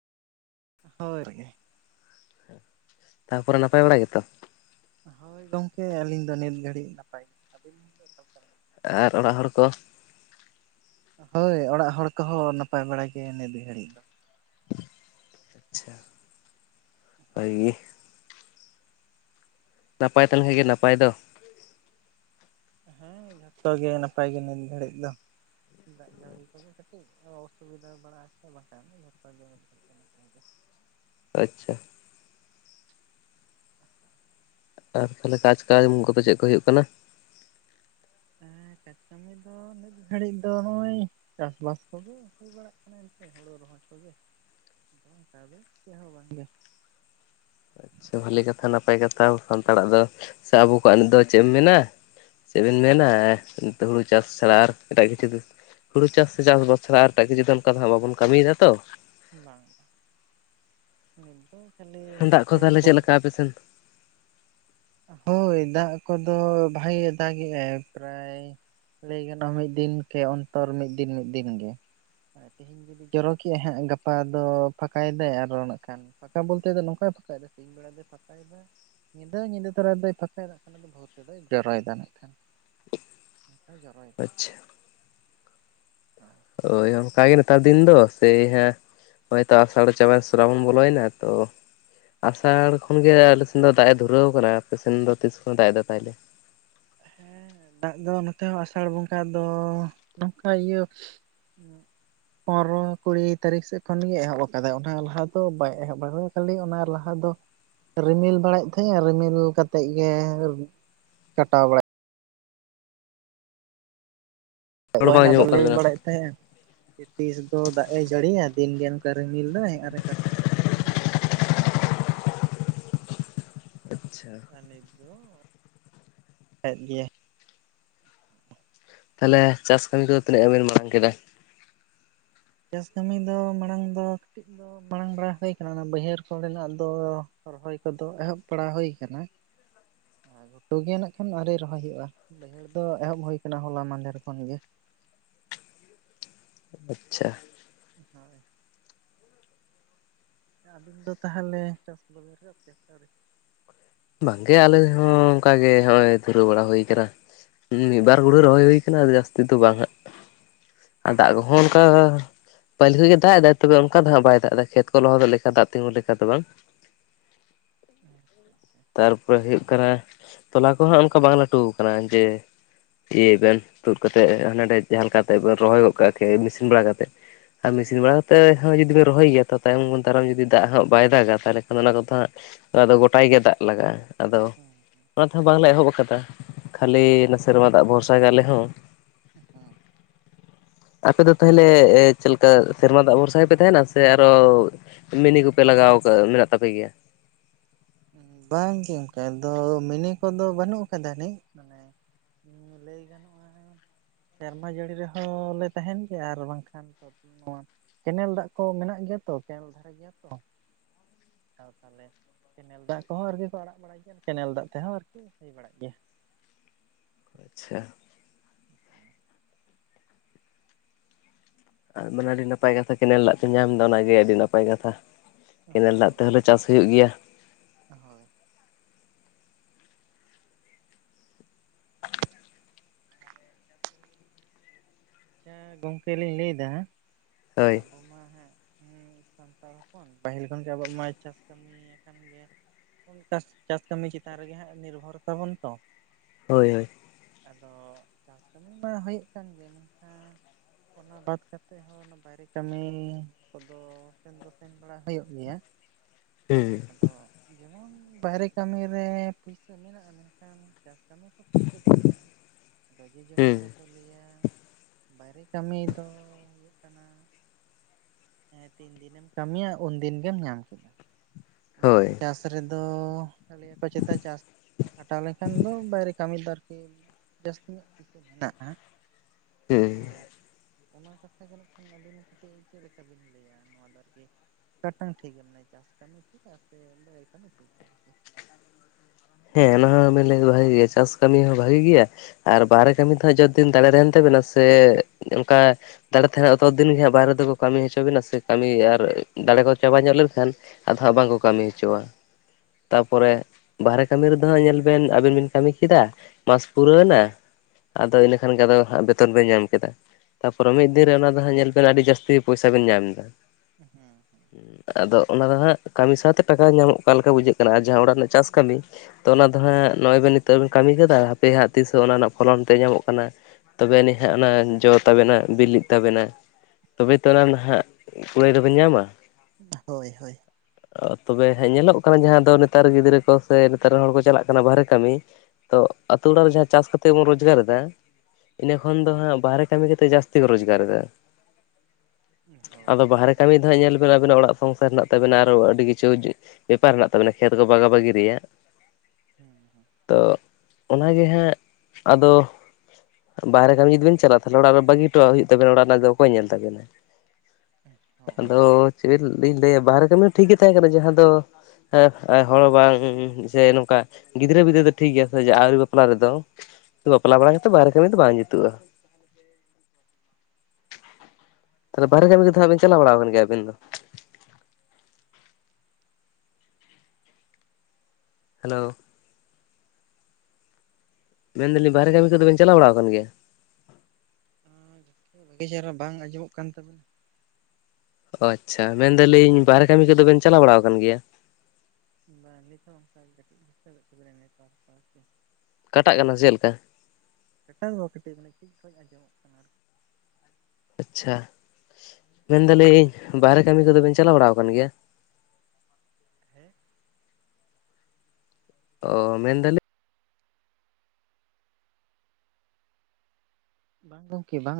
ᱦᱳᱭ ᱛᱟᱯᱚᱨᱮ ᱱᱟᱯᱟᱭ ᱵᱟᱲᱟ ᱜᱮᱛᱚ᱾ ᱦᱳᱭ ᱜᱚᱝᱠᱮ ᱟᱹᱞᱤᱧ ᱫᱚ ᱱᱤᱛ ᱜᱷᱟᱹᱲᱤᱡ ᱱᱟᱯᱟᱭ ᱜᱮ ᱟᱵᱤᱱ ᱫᱚ? ᱟᱨ ᱚᱲᱟᱜ ᱦᱚᱲ ᱠᱚ? ᱦᱳᱭ ᱚᱲᱟᱜ ᱦᱚᱲ ᱠᱚᱦᱚᱸ ᱱᱟᱯᱟᱭ ᱵᱟᱲᱟᱭ ᱜᱮᱭᱟ ᱱᱤᱛ ᱜᱷᱟᱹᱲᱤᱡ ᱫᱚ। ᱟᱪᱪᱷᱟ ᱦᱳᱭ ᱵᱷᱟᱜᱤ ᱜᱮ᱾ ᱱᱟᱯᱟᱭ ᱛᱟᱦᱮᱱ ᱠᱷᱟᱱ ᱜᱮ ᱱᱟᱯᱟᱭ ᱫᱚ। ᱦᱮᱸ ᱡᱚᱛᱚ ᱜᱮ ᱱᱟᱯᱟᱭ ᱜᱮ ᱱᱤᱛ ᱜᱷᱟᱹᱲᱤᱡ ᱫᱚ। ᱠᱚᱜᱮ ᱠᱟᱹᱴᱤᱡ ᱚᱥᱩᱵᱤᱫᱟ ᱵᱟᱲᱟᱜ ᱟᱠᱚ ᱵᱟᱠᱷᱟᱱ ᱡᱚᱛᱚᱜᱮ ᱱᱤᱛᱜᱷᱟᱲᱤᱡ ᱫᱚ ᱱᱟᱯᱟᱭ ᱜᱮ। ᱟᱪᱪᱷᱟ ᱟᱨ ᱛᱟᱦᱚᱞᱮ ᱠᱟᱡ ᱠᱟᱢ ᱠᱚᱫᱚ ᱪᱮᱫ ᱠᱚ ᱦᱩᱭᱩᱜ ᱠᱟᱱᱟ? ᱦᱮᱸ ᱠᱟᱡ ᱠᱟᱹᱢᱤ ᱫᱚ ᱱᱤᱛ ᱜᱷᱟᱹᱲᱤᱡ ᱫᱚ ᱱᱚᱜᱼᱚᱭ ᱪᱟᱥᱵᱟᱥ ᱠᱚᱜᱮ ᱦᱩᱭ ᱵᱟᱲᱟᱜ ᱠᱟᱱᱟ। ᱚᱱᱮ ᱮᱱᱛᱮ ᱦᱳᱲᱳ ᱨᱚᱦᱚᱭ ᱠᱚᱜᱮ ᱟᱫᱚ ᱚᱱᱠᱟ ᱫᱚ ᱪᱮᱫ ᱦᱚᱸ ᱵᱟᱝᱜᱮ। ᱟᱪᱪᱷᱟ ᱵᱷᱟᱞᱤ ᱠᱟᱛᱷᱟ ᱱᱟᱯᱟᱭ ᱠᱟᱛᱷᱟ ᱥᱟᱱᱛᱟᱲᱟᱜ ᱫᱚ ᱥᱮ ᱟᱵᱚ ᱠᱚᱣᱟᱜ ᱱᱤᱛ ᱫᱚ ᱪᱮᱫ ᱮᱢ ᱢᱮᱱᱟ᱾ ᱪᱮᱫ ᱵᱮᱱ ᱢᱮᱱᱟ ᱱᱤᱛᱚᱜ ᱦᱩᱲᱩ ᱪᱟᱥ ᱪᱷᱟᱲᱟ ᱟᱨ ᱮᱴᱟᱜ ᱠᱤᱪᱷᱩ ᱫᱚᱼᱼ ᱦᱩᱲᱩ ᱪᱟᱥᱵᱟᱥ ᱪᱟᱥᱵᱟᱥ ᱪᱷᱟᱲᱟ ᱟᱨ ᱮᱴᱟᱜ ᱠᱤᱪᱩ ᱫᱚ ᱚᱱᱠᱟ ᱫᱚᱦᱟᱸᱜ ᱵᱟᱵᱚᱱ ᱠᱟᱹᱢᱤᱭᱮ ᱫᱟᱛᱚ। ᱵᱟᱝ ᱵᱟᱝ ᱱᱤᱛ ᱫᱚ ᱠᱷᱟᱹᱞᱤ ᱦᱩᱲᱩ ᱠᱚᱜᱮᱼᱼ ᱟᱯᱮᱥᱮᱱᱼᱼ ᱦᱳᱭ ᱫᱟᱜ ᱠᱚᱫᱚ ᱵᱷᱟᱜᱤ ᱜᱮ ᱫᱟᱜ ᱜᱮᱜᱼᱟᱭ ᱯᱨᱟᱭᱼᱼ ᱞᱟᱹᱭ ᱜᱟᱱᱚᱜᱼᱟ ᱢᱤᱫ ᱫᱤᱱ ᱠᱮ ᱚᱱᱛᱚᱨ ᱢᱤᱫ ᱫᱤᱱ ᱢᱤᱫ ᱫᱤᱱ ᱜᱮ᱾ ᱛᱮᱦᱮᱧ ᱡᱩᱫᱤ ᱡᱚᱨᱚᱭ ᱠᱮᱜ-ᱟᱭ ᱦᱟᱸᱜ ᱜᱟᱯᱟ ᱫᱚ ᱯᱷᱟᱸᱠᱟᱭ ᱫᱟᱭ ᱟᱨ ᱱᱟᱜ ᱠᱷᱟᱱᱼᱼ ᱯᱷᱟᱠᱟ ᱵᱚᱞᱛᱮ ᱫᱚ ᱱᱚᱝᱠᱟᱭ ᱯᱷᱟᱠᱟᱭ ᱫᱟ ᱥᱤᱝ ᱵᱮᱲᱟ ᱫᱚᱭ ᱯᱷᱟᱠᱟᱭ ᱫᱟ ᱧᱤᱫᱟᱹ ᱧᱤᱫᱟᱹᱼᱼ [unintelligible] ᱧᱤᱫᱟᱹ ᱵᱮᱲᱟ ᱫᱚᱭ ᱯᱷᱟᱠᱟᱭ ᱫᱟᱜᱠᱷᱟᱱ ᱟᱨ ᱵᱷᱳᱨ ᱛᱮᱫᱚᱭ ᱡᱚᱨᱚᱭ ᱫᱟ ᱱᱟᱜ ᱠᱷᱟᱱ ᱡᱚᱨᱚᱭ ᱫᱟ᱾ ᱟᱪᱪᱷᱟ ᱦᱳᱭ ᱳᱭ ᱚᱱᱠᱟ ᱜᱮ ᱱᱮᱛᱟᱨ ᱫᱤᱱ ᱫᱚ ᱥᱮᱭ ᱦᱟᱸᱜᱼᱼ ᱦᱳᱭ ᱫᱟᱜ ᱟᱥᱟᱲ ᱪᱟᱵᱟ ᱥᱨᱟᱵᱚᱱ ᱵᱚᱞᱟᱭᱱᱟ ᱛᱚᱼᱼ ᱟᱥᱟᱲ ᱠᱷᱚᱱ ᱜᱮ ᱟᱞᱮ ᱥᱮᱱ ᱫᱚ ᱫᱟᱜ ᱮ ᱫᱷᱩᱨᱟᱹᱣ ᱠᱟᱱᱟ ᱟᱯᱮ ᱥᱮᱱ ᱫᱚ ᱛᱤᱥ ᱠᱷᱚᱱ ᱫᱟᱜ ᱫᱟᱭ ᱛᱟᱭᱞᱮ? ᱦᱮᱸ ᱫᱟᱜ ᱫᱚ ᱱᱚᱛᱮ ᱦᱚᱸ ᱟᱥᱟᱲ ᱵᱚᱸᱜᱟ ᱫᱚ ᱱᱚᱝᱠᱟ ᱤᱭᱟᱹ ᱦᱩᱸ [inaudible] ᱯᱚᱱᱨᱚ ᱠᱩᱲᱤ ᱛᱟᱹᱨᱤᱠᱷ ᱥᱮᱫ ᱠᱷᱚᱱ ᱜᱮ ᱮᱦᱚᱵ ᱟᱠᱟᱫᱟᱭ ᱚᱱᱟ ᱞᱟᱦᱟ ᱫᱚ ᱵᱟᱭ ᱮᱦᱚᱵ ᱵᱟᱲᱟ ᱠᱟᱜ ᱞᱮᱭᱟ ᱚᱱᱟ ᱞᱟᱦᱟ ᱫᱚᱼᱼ ᱨᱤᱢᱤᱞ ᱵᱟᱲᱟᱭᱮᱫ ᱛᱟᱦᱮᱸᱜᱼᱟ ᱨᱤᱢᱤᱞ ᱠᱟᱛᱮᱜ ᱜᱮᱼᱼ ᱠᱟᱴᱟᱣ ᱵᱟᱲᱟᱭ ᱨᱚᱲ ᱵᱟᱝ [unintelligible] ᱫᱚ ᱟᱸᱡᱚᱢᱚᱜ ᱠᱟᱱ ᱞᱟᱹᱭ ᱛᱟᱵᱮᱱᱟ ᱵᱟᱲᱟᱭᱮᱫ ᱛᱟᱦᱮᱸᱱᱮ ᱛᱤᱥ ᱫᱚ ᱫᱟᱜ ᱮ ᱡᱟᱹᱲᱤᱭᱟ ᱫᱤᱱᱜᱮ ᱱᱮᱛᱟᱨ ᱨᱤᱢᱤᱞ ᱫᱟᱭ ᱟᱨ ᱮ ᱠᱟᱴᱟᱣ ᱫᱚ। ᱟᱪᱪᱷᱟ᱾ ᱟᱨ ᱱᱤᱛ ᱫᱚ ᱮᱫ ᱜᱮᱭᱟᱼᱼ ᱛᱟᱦᱚᱞᱮ ᱪᱟᱥ ᱠᱟᱹᱢᱤ ᱫᱚ ᱛᱤᱱᱟᱹᱜ ᱵᱮᱱ ᱢᱟᱲᱟᱝ ᱠᱮᱫᱟ᱾ ᱪᱟᱥ ᱠᱟᱹᱢᱤ ᱫᱚ ᱢᱟᱲᱟᱝ ᱫᱚ ᱠᱟᱹᱴᱤᱡ ᱫᱚ ᱢᱟᱲᱟᱝ ᱵᱟᱲᱟ ᱦᱩᱭ ᱠᱟᱱᱟ ᱚᱱᱟ ᱵᱟᱹᱭᱦᱟᱹᱲ ᱠᱚᱨᱮᱱᱟᱜ ᱫᱚ ᱨᱚᱦᱚᱭ ᱠᱚᱫᱚ ᱮᱦᱚᱵ ᱵᱟᱲᱟ ᱦᱩᱭᱩ ᱟᱠᱟᱱᱟ। ᱦᱩ [unintelligible] ᱵᱟᱹᱭᱦᱟᱹᱲ ᱱᱟᱜᱠᱷᱟᱱ ᱟᱣᱨᱤ ᱨᱚᱦᱚᱭ ᱦᱩᱭᱩᱜᱼᱟ ᱵᱟᱹᱭᱦᱟᱹᱲ ᱫᱚ ᱮᱦᱚᱵ ᱦᱩᱭ ᱟᱠᱟᱱᱟ ᱦᱚᱞᱟ ᱢᱟᱫᱷᱮᱨ ᱠᱷᱚᱱᱜ ᱜᱮ ᱟᱪᱪᱷᱟ᱾ ᱦᱳᱭ᱾ ᱟᱹᱵᱤᱱ ᱫᱚ ᱛᱟᱦᱚᱞᱮ ᱪᱟᱥ ᱠᱚᱫᱚ ᱵᱤᱱ ᱨᱟᱠᱟᱵ ᱠᱮᱜᱼᱟ ᱥᱮ ᱟᱣᱨᱤ? ᱵᱟᱝᱜᱮ ᱟᱞᱮ ᱦᱚᱸ ᱚᱱᱠᱟ ᱜᱮ ᱱᱚᱜᱼᱚᱭ ᱫᱷᱩᱨᱟᱹᱣ ᱵᱟᱲᱟ ᱦᱩᱭ ᱠᱟᱱᱟ। ᱢᱤᱫ ᱵᱟᱨ ᱜᱩᱲᱩ ᱨᱚᱦᱚᱭ ᱦᱩᱭᱩ ᱠᱟᱱᱟ ᱡᱟᱹᱥᱛᱤ ᱫᱚ ᱵᱟᱝ ᱦᱟᱸᱜ ᱟ ᱫᱟᱜ ᱠᱚᱦᱚᱸ ᱚᱱᱠᱟᱼᱼ ᱯᱟᱹᱦᱤ ᱜᱮ ᱫᱟᱜ ᱮᱫᱟ ᱛᱚᱵᱮ ᱚᱱᱠᱟ ᱫᱚᱦᱟᱸᱜ ᱵᱟᱭ ᱫᱟᱜ ᱮᱫᱟ ᱠᱷᱮᱛ ᱠᱚ ᱞᱚᱦᱚᱫᱚᱜ ᱞᱮᱠᱟ ᱫᱟᱜ ᱛᱤᱸᱜᱩ ᱞᱮᱠᱟ ᱫᱚ ᱵᱟᱝ [unintelligible] ᱟᱪᱪᱷᱟ ᱟᱪᱪᱷᱟ ᱛᱟᱨᱯᱚᱨᱮ ᱦᱩᱭᱩᱜ ᱠᱟᱱᱟ ᱛᱚᱞᱟ ᱠᱚᱦᱚᱸ ᱚᱱᱠᱟ ᱵᱟᱝ ᱞᱟᱹᱴᱩ ᱠᱟᱱᱟ ᱡᱮᱼᱼ ᱤᱭᱟᱹᱭ ᱵᱮᱱ ᱛᱩᱫ ᱠᱟᱛᱮᱜ ᱦᱟᱸᱰᱮ [unintelligible] ᱱᱟᱰᱮ ᱡᱟᱦᱟᱸ ᱞᱮᱠᱟᱛᱮ ᱵᱮᱱ ᱨᱚᱦᱚᱭ ᱜᱚᱫ ᱠᱟᱜᱼᱟ ᱢᱮᱥᱤᱱ ᱵᱟᱲᱟ ᱠᱟᱛᱮᱜ᱾ ᱟᱨ ᱢᱮᱥᱤᱱ ᱵᱟᱲᱟ ᱠᱟᱛᱮ ᱦᱚᱸ ᱡᱩᱫᱤ ᱵᱤᱱ ᱨᱚᱦᱚᱭ ᱜᱮᱭᱟ ᱛᱚ ᱛᱟᱭᱚᱢ ᱫᱟᱨᱟᱢ ᱡᱩᱫᱤ ᱫᱟᱜ ᱦᱟᱸᱜ ᱵᱟᱭ ᱫᱟᱜᱟ ᱛᱟᱦᱚᱞᱮ ᱠᱷᱟᱱ ᱚᱱᱟ ᱠᱚᱫᱚ ᱦᱟᱸᱜ ᱟᱫᱚ ᱜᱚᱴᱟ ᱜᱮ ᱫᱟᱜ ᱞᱟᱜᱟᱜᱼᱟ ᱟᱫᱚ ᱟᱪᱪᱷᱟ ᱦᱮᱸ ᱚᱱᱟ ᱫᱚᱼᱼ ᱵᱟᱝᱞᱮ ᱮᱦᱚᱵ ᱟᱠᱟᱫᱟ ᱠᱷᱟᱹᱞᱤ ᱱᱚᱣᱟ ᱥᱮᱨᱢᱟ ᱫᱟᱜ ᱵᱷᱚᱨᱥᱟ ᱜᱮ ᱟᱞᱮ ᱦᱚᱸ ᱦᱮᱸ [inaudible] ᱟᱯᱮ ᱫᱚ ᱛᱟᱦᱚᱞᱮ ᱪᱮᱫ ᱞᱮᱠᱟ ᱥᱮᱨᱢᱟ ᱫᱟᱜ ᱵᱷᱚᱨᱥᱟ ᱜᱮᱯᱮ ᱛᱟᱦᱸᱮᱱᱟ ᱥᱮ ᱟᱨᱚ? ᱢᱤᱱᱤ ᱠᱚᱯᱮ ᱞᱟᱜᱟᱣ ᱠᱟᱜᱼᱟ ᱢᱮᱱᱟᱜ ᱛᱟᱯᱮ ᱜᱮᱭᱟ? ᱵᱟᱝᱜᱮ ᱚᱱᱠᱟ ᱟᱫᱚ ᱢᱤᱱᱤ ᱠᱚᱫᱚ ᱵᱟᱹᱱᱩᱜ ᱠᱟᱫᱟᱱᱤᱡ ᱢᱟᱱᱮ᱾ ᱞᱟᱹᱭ ᱜᱟᱱᱚᱜᱼᱟ ᱥᱮᱨᱢᱟ ᱡᱟᱹᱲᱤ ᱨᱮᱦᱚᱸ ᱞᱮ ᱛᱟᱦᱮᱱ ᱜᱮᱭᱟ ᱟᱨ ᱵᱟᱝᱠᱷᱟᱱ ᱫᱚ ᱱᱚᱣᱟ ᱠᱮᱱᱮᱞ ᱫᱟᱜ ᱠᱚ ᱢᱮᱱᱟᱜ ᱜᱮᱭᱟ ᱛᱚ ᱠᱮᱱᱮᱞ ᱫᱷᱟᱨᱮ ᱜᱮᱭᱟ ᱛᱚ ᱥᱟᱶᱛᱟᱞᱮ ᱠᱮᱱᱮᱞ ᱫᱟᱜ ᱠᱚᱦᱚᱸ ᱟᱨᱠᱤ ᱠᱚ ᱟᱲᱟᱜ ᱵᱟᱲᱟᱭ ᱜᱮᱭᱟ ᱠᱮᱱᱮᱞ ᱫᱟᱜ ᱛᱮᱦᱚᱸ ᱟᱨᱠᱤ ᱦᱩᱭ ᱵᱟᱲᱟᱜ ᱜᱮᱭᱟ। ᱟᱪᱪᱷᱟ᱾ ᱟᱨ ᱢᱟᱱᱮ ᱟᱹᱰᱤ ᱱᱟᱯᱟᱭ ᱠᱟᱛᱷᱟ ᱠᱮᱱᱮᱞ ᱫᱟᱜ ᱯᱮ ᱧᱟᱢ ᱮᱫᱟ ᱚᱱᱟᱜᱮ ᱟᱹᱰᱤ ᱱᱟᱯᱟᱭ ᱠᱟᱛᱷᱟ ᱦᱳᱭ ᱠᱮᱱᱮᱞ ᱫᱟᱜ ᱛᱮᱦᱚᱸᱞᱮ ᱪᱟᱥ ᱦᱩᱭᱩᱜ ᱜᱮᱭᱟ ᱦᱳᱭ ᱟᱪᱪᱷᱟ ᱜᱚᱝᱠᱮ ᱞᱤᱧ ᱞᱟᱹᱭ ᱮᱫᱟ ᱦᱳᱭ ᱟᱵᱚᱼᱼ ᱢᱟ ᱦᱮᱸ ᱥᱟᱱᱛᱟᱲ ᱦᱚᱯᱚᱱ ᱯᱟᱹᱦᱤᱞ ᱠᱷᱚᱱᱜᱮ ᱟᱵᱚᱣᱟᱜ ᱢᱟ ᱪᱟᱥ ᱠᱟᱹᱢᱤᱭᱟᱠᱟᱱᱼᱼ ᱚᱱᱠᱟ ᱪᱟᱥ ᱠᱟᱹᱢᱤ ᱪᱮᱛᱟᱱ ᱨᱮᱜᱮ ᱦᱟᱸᱜ ᱱᱤᱨᱵᱷᱚᱨ ᱛᱟᱵᱚᱱ ᱛᱚ᱾ ᱦᱳᱭ ᱦᱳᱭ᱾ ᱟᱫᱚ ᱪᱟᱥ ᱠᱟᱹᱢᱤ ᱢᱟ ᱦᱩᱭᱩᱜ ᱠᱟᱱ ᱜᱮᱭᱟ ᱢᱮᱱᱠᱷᱟᱱ ᱚᱱᱟ ᱵᱟᱫᱽ ᱠᱟᱛᱮ ᱦᱚᱸ ᱵᱟᱭᱨᱮ ᱠᱟᱹᱢᱤ ᱠᱚᱫᱚ ᱥᱮᱱ ᱫᱚ ᱥᱮᱱ ᱵᱟᱲᱟ ᱦᱩᱭᱩᱜ ᱜᱮᱭᱟ᱾ ᱦᱮ ᱟᱫᱚ ᱡᱮᱢᱚᱱ ᱵᱟᱦᱨᱮ ᱠᱟᱹᱢᱤ ᱨᱮ ᱯᱩᱭᱥᱟᱹ ᱢᱮᱱᱟᱜᱼᱟ ᱢᱮᱱᱠᱷᱟᱱ ᱠᱟᱢᱤ ᱠᱚ ᱯᱩᱭᱥᱟᱹ ᱫᱚ ᱢᱮᱱᱟᱜᱼᱟ ᱟᱫᱚ ᱡᱮ ᱡᱮᱢᱚᱱ ᱦᱩᱸ ᱫᱚᱠᱚ ᱞᱟᱹᱭᱟ ᱵᱟᱭᱨᱮ ᱠᱟᱹᱢᱤ ᱫᱚ ᱦᱩᱭᱩᱜ ᱠᱟᱱᱟ ᱮᱸ ᱛᱤᱱ ᱫᱤᱱᱮᱢ ᱠᱟᱹᱢᱤᱭᱟ ᱩᱱᱫᱤᱱ ᱜᱮᱢ ᱧᱟᱢ ᱠᱮᱫᱟ, ᱦᱳᱭ ᱢᱮᱱᱠᱷᱟᱱ ᱪᱟᱥ ᱨᱮᱫᱚ ᱞᱟᱹᱭᱟ ᱠᱚ ᱪᱮᱛᱟ ᱪᱟᱥ ᱠᱷᱟᱴᱟᱣ ᱞᱮᱠᱷᱟᱱ ᱫᱚ ᱵᱟᱭᱨᱮ ᱠᱟᱹᱢᱤ ᱫᱚ ᱟᱨᱠᱤ ᱡᱟᱹᱥᱛᱤ ᱧᱚᱜ ᱯᱩᱭᱥᱟᱹ ᱢᱮᱱᱟᱜᱼᱟ᱾ ᱦᱩᱸ ᱟᱫᱚ ᱚᱱᱟ ᱠᱟᱛᱷᱟ ᱜᱮ ᱱᱟᱜ ᱠᱷᱟᱱ ᱟᱹᱵᱤᱱ ᱠᱟᱹᱴᱤᱡ ᱪᱮᱫ ᱞᱮᱠᱟ ᱵᱤᱱ ᱞᱟᱹᱭᱟ ᱱᱚᱣᱟ ᱫᱚ ᱟᱨᱠᱤ? ᱚᱠᱟᱴᱟᱝ ᱴᱷᱤᱠᱟ ᱢᱟᱱᱮ [unintelligible] ᱦᱮᱸ ᱚᱱᱟ ᱦᱚᱸ ᱢᱮᱱ ᱞᱮᱠᱷ ᱵᱷᱟᱜᱤ ᱜᱮ ᱪᱟᱥ ᱠᱟᱹᱢᱤ ᱦᱚᱸ ᱵᱷᱟᱜᱤ ᱜᱮᱭᱟ᱾ ᱟᱨ ᱵᱟᱦᱨᱮ ᱠᱟᱹᱢᱤ ᱛᱮᱦᱚᱸ ᱡᱚᱛ ᱫᱤᱱ ᱫᱟᱲᱮ ᱛᱟᱦᱮᱱ ᱛᱟᱵᱮᱱᱟ ᱥᱮ ᱚᱝᱠᱟ ᱫᱟᱲᱮ ᱛᱟᱦᱮᱱᱟ ᱚᱛᱚ ᱫᱤᱱ ᱜᱮ ᱦᱟᱸᱜ ᱵᱟᱦᱨᱮ ᱫᱚᱠᱚ ᱠᱟᱹᱢᱤ ᱦᱚᱪᱚ ᱵᱤᱱᱟ ᱥᱮ ᱠᱟᱹᱢᱤ ᱟᱨ ᱫᱟᱲᱮ ᱠᱚ ᱪᱟᱵᱟ ᱧᱚᱜ ᱞᱮᱱᱠᱷᱟᱱ ᱟᱫᱚ ᱦᱟᱸᱜ ᱵᱟᱝᱠᱚ ᱠᱟᱹᱢᱤ ᱦᱚᱪᱚᱣᱟ ᱛᱟᱯᱚᱨᱮ ᱵᱟᱦᱨᱮ ᱠᱟᱹᱢᱤ ᱨᱮᱫᱚ ᱦᱟᱸᱜ ᱧᱮᱞ ᱵᱮᱱ ᱟᱵᱤᱱ ᱵᱮᱤᱱ ᱠᱟᱹᱢᱤ ᱠᱮᱫᱟ ᱢᱟᱥ ᱯᱩᱨᱟᱹᱣᱱᱟ ᱟᱫᱚ ᱤᱱᱟᱹ ᱠᱷᱟᱱᱜᱮ ᱟᱫᱚ ᱵᱮᱛᱚᱱ ᱵᱮᱱ ᱧᱟᱢ ᱠᱮᱫᱟ᱾ ᱛᱟᱯᱚᱨᱮ ᱢᱤᱫ ᱫᱤᱱ ᱨᱮ ᱚᱱᱟ ᱫᱚ ᱦᱟᱸᱜ ᱧᱮᱞ ᱵᱮᱱ ᱟᱹᱰᱤ ᱡᱟᱹᱛᱤ ᱯᱚᱭᱥᱟ ᱵᱮᱱ ᱧᱟᱢ ᱫᱟ᱾ ᱦᱩᱸ ᱟᱫᱚ ᱚᱱᱟ ᱫᱚ ᱦᱟᱸᱜ ᱠᱟᱹᱢᱤ ᱥᱟᱶᱛᱮ ᱴᱟᱠᱟ ᱧᱟᱢᱚᱜ ᱠᱟᱱ ᱞᱮᱠᱟ ᱵᱩᱡᱷᱟᱹᱜ ᱠᱟᱱᱟ, ᱟᱨ ᱡᱟᱦᱟᱸ ᱚᱲᱟᱜ ᱨᱮᱱᱟᱜ ᱪᱟᱥ ᱠᱟᱹᱢᱤ ᱛᱚ ᱚᱱᱟ ᱫᱚ ᱦᱟᱸᱜ ᱱᱚᱜᱼᱚᱭ ᱵᱮᱱ ᱱᱤᱛᱚᱜ ᱵᱮᱱ ᱠᱟᱹᱢᱤ ᱠᱟᱫᱟ ᱦᱟᱯᱮ ᱦᱟᱸᱜ ᱛᱤᱥᱚᱜ ᱚᱱᱟ ᱨᱮᱱᱟᱜ ᱯᱷᱚᱞᱚᱱ ᱛᱮᱜ ᱧᱟᱢᱚᱜ ᱠᱟᱱᱟ। ᱛᱚᱵᱮ ᱟᱹᱱᱤᱡ ᱦᱟᱸᱜ ᱚᱱᱟ ᱡᱚ ᱛᱟᱵᱮᱱᱟ, ᱵᱤᱞᱤᱜ ᱛᱟᱵᱮᱱᱟ᱾ ᱛᱚᱵᱮ ᱛᱚ ᱚᱱᱟ ᱱᱟᱦᱟᱜ ᱠᱩᱲᱟᱹᱭ ᱫᱚᱵᱮᱱ ᱧᱟᱢᱟ᱾ ᱦᱳᱭ ᱦᱳᱭ ᱚ ᱛᱚᱵᱮ ᱦᱮᱸ ᱧᱮᱞᱚᱜ ᱠᱟᱱᱟ ᱡᱟᱦᱟᱸ ᱫᱚ ᱱᱮᱛᱟᱨ ᱜᱤᱫᱽᱨᱟᱹ ᱠᱚ ᱥᱮ ᱱᱮᱛᱟᱨ ᱨᱮᱱ ᱦᱚᱲ ᱠᱚ ᱪᱟᱞᱟᱜ ᱠᱟᱱᱟ ᱵᱟᱨᱦᱨᱮ ᱠᱟᱹᱢᱤ ᱛᱚ ᱟᱛᱳ ᱚᱲᱟᱜ ᱨᱮ ᱡᱟᱦᱟᱸ ᱪᱟᱥ ᱠᱟᱛᱮ ᱵᱚᱱ ᱨᱳᱡᱽᱜᱟᱨ ᱫᱟ ᱤᱱᱟᱹ ᱠᱷᱚᱱ ᱫᱚ ᱦᱟᱸᱜ ᱵᱟᱦᱨᱮ ᱠᱟᱹᱢᱤ ᱠᱟᱛᱮᱜ ᱡᱟᱹᱥᱛᱤ ᱠᱚ ᱨᱚᱡᱽᱜᱟᱨ ᱫᱟ᱾ ᱦᱳᱭ ᱟᱫᱚ ᱚᱱᱟ ᱵᱟᱦᱨᱮ ᱠᱟᱹᱢᱤ ᱫᱚ ᱦᱟᱸᱜ ᱧᱮᱞ ᱟᱵᱮᱱᱟᱜ ᱚᱲᱟᱜ ᱥᱚᱝᱥᱟᱨ ᱦᱮᱸᱱᱟᱜ ᱛᱟᱵᱮᱱᱟ ᱟᱨᱚ ᱟᱹᱰᱤ ᱠᱤᱪᱷᱩ ᱵᱮᱯᱟᱨ ᱢᱮᱱᱟᱜ ᱛᱟᱵᱮᱱᱟ ᱠᱷᱮᱛ ᱠᱚ ᱵᱟᱜᱟ ᱵᱟᱜᱤ ᱨᱮᱭᱟᱜ᱾ ᱦᱩᱸ ᱛᱚ ᱚᱱᱟᱜᱮ ᱦᱟᱸᱜ ᱟᱫᱚ ᱵᱟᱦᱨᱮ ᱠᱟᱹᱢᱤ ᱡᱩᱫᱤ ᱵᱮᱱ ᱪᱟᱞᱟᱜᱼᱟ ᱛᱟᱦᱚᱞ ᱚᱲᱟᱜ ᱵᱟᱹᱜᱤ ᱦᱚᱴᱣᱟᱜ ᱦᱩᱭᱩᱜ ᱛᱟᱵᱮᱱᱟ ᱚᱲᱟᱜ ᱨᱮᱱᱟᱜ ᱫᱚ ᱚᱠᱚᱭ ᱧᱮᱞ ᱛᱟᱮᱱᱟ᱾ ᱦᱳᱭ ᱟᱫᱚ ᱪᱮᱫ ᱞᱤᱧ ᱞᱟᱹᱭᱟ ᱵᱟᱦᱨᱮ ᱠᱟᱹᱢᱤ ᱦᱚᱸ ᱴᱷᱤᱠ ᱜᱮ ᱛᱟᱦᱮᱸ ᱠᱟᱱᱟ ᱡᱟᱦᱟᱸ ᱫᱚ ᱦᱮᱸ ᱦᱚᱲ ᱵᱟᱝ ᱥᱮ ᱱᱚᱝᱠᱟ ᱜᱤᱫᱽᱨᱟᱹ ᱵᱤᱫᱟᱹᱞ ᱫᱚ ᱴᱷᱤᱠ ᱜᱮᱭᱟ ᱥᱮ ᱟᱹᱣᱨᱤ ᱵᱟᱯᱞᱟ ᱨᱮᱫᱚ᱾ ᱵᱟᱯᱞᱟ ᱵᱟᱲᱟ ᱠᱟᱛᱮᱜ ᱵᱟᱦᱨᱮ ᱠᱟᱹᱢᱤ ᱫᱚ ᱵᱟᱝ ᱡᱩᱛᱩᱜᱼᱟ᱾ ᱛᱟᱦᱞᱮ ᱵᱟᱦᱨᱮ ᱠᱟᱹᱢᱤ ᱠᱚᱫᱚ ᱦᱟᱸᱜ ᱵᱤᱱ ᱪᱟᱞᱟᱣ ᱵᱟᱲᱟ ᱟᱠᱟᱱ ᱜᱮᱭᱟ ᱟᱵᱤᱱ ᱫᱚ? ᱦᱟᱞᱳ ᱢᱮᱱᱫᱟᱞᱤᱧ ᱵᱟᱦᱨᱮ ᱠᱟᱹᱢᱤ ᱠᱚᱫᱚᱵᱮᱱ ᱪᱟᱞᱟᱣ ᱵᱟᱲᱟ ᱟᱠ ᱠᱟᱱ ᱜᱮᱭᱟ? [unintelligible] ᱵᱷᱟᱜᱮ ᱪᱮᱦᱨᱟ ᱵᱟᱝ ᱟᱸᱡᱚᱢᱚᱜ ᱠᱟᱱ ᱛᱟᱵᱮᱱᱟ᱾ ᱚ ᱟᱪᱪᱷᱟ ᱢᱮᱱᱫᱟᱞᱤᱧ ᱵᱟᱦᱨᱮ ᱠᱟᱹᱢᱤ ᱠᱚᱫᱚ ᱵᱮᱱ ᱪᱟᱞᱟᱣ ᱵᱟᱲᱟ ᱟᱠᱟᱱ ᱜᱮᱭᱟ? ᱵᱟᱝ ᱱᱤᱛᱦ ᱦᱚᱸ ᱚᱝᱠᱟᱜᱮ ᱠᱟᱹᱴᱤᱡ [unintelligible] ᱠᱟᱴᱟᱜ ᱠᱟᱱᱟ ᱥᱮ ᱪᱮᱜ ᱞᱮᱠᱟ? ᱠᱟᱴᱟᱣ ᱫᱚ ᱵᱟᱝ ᱠᱟᱹᱴᱤᱡ ᱢᱟᱱᱮ ᱠᱷᱤᱡ ᱠᱷᱚᱡ ᱟᱸᱡᱚᱢᱚᱜ ᱠᱟᱱᱟᱠ᱾ ᱟᱪᱪᱷᱟ ᱢᱮᱱᱫᱟᱞᱤᱧ ᱵᱟᱦᱨᱮ ᱠᱟᱹᱢᱤ ᱠᱚᱫᱚ ᱵᱮᱱ ᱪᱟᱞᱟᱣ ᱵᱟᱲᱟᱣ ᱠᱟᱱ ᱜᱮᱭᱟ? ᱦᱮᱸ ᱚ ᱢᱮᱱᱫᱟᱞᱤᱧ ᱵᱟᱝ ᱜᱚᱝᱠᱮ ᱵᱟᱝ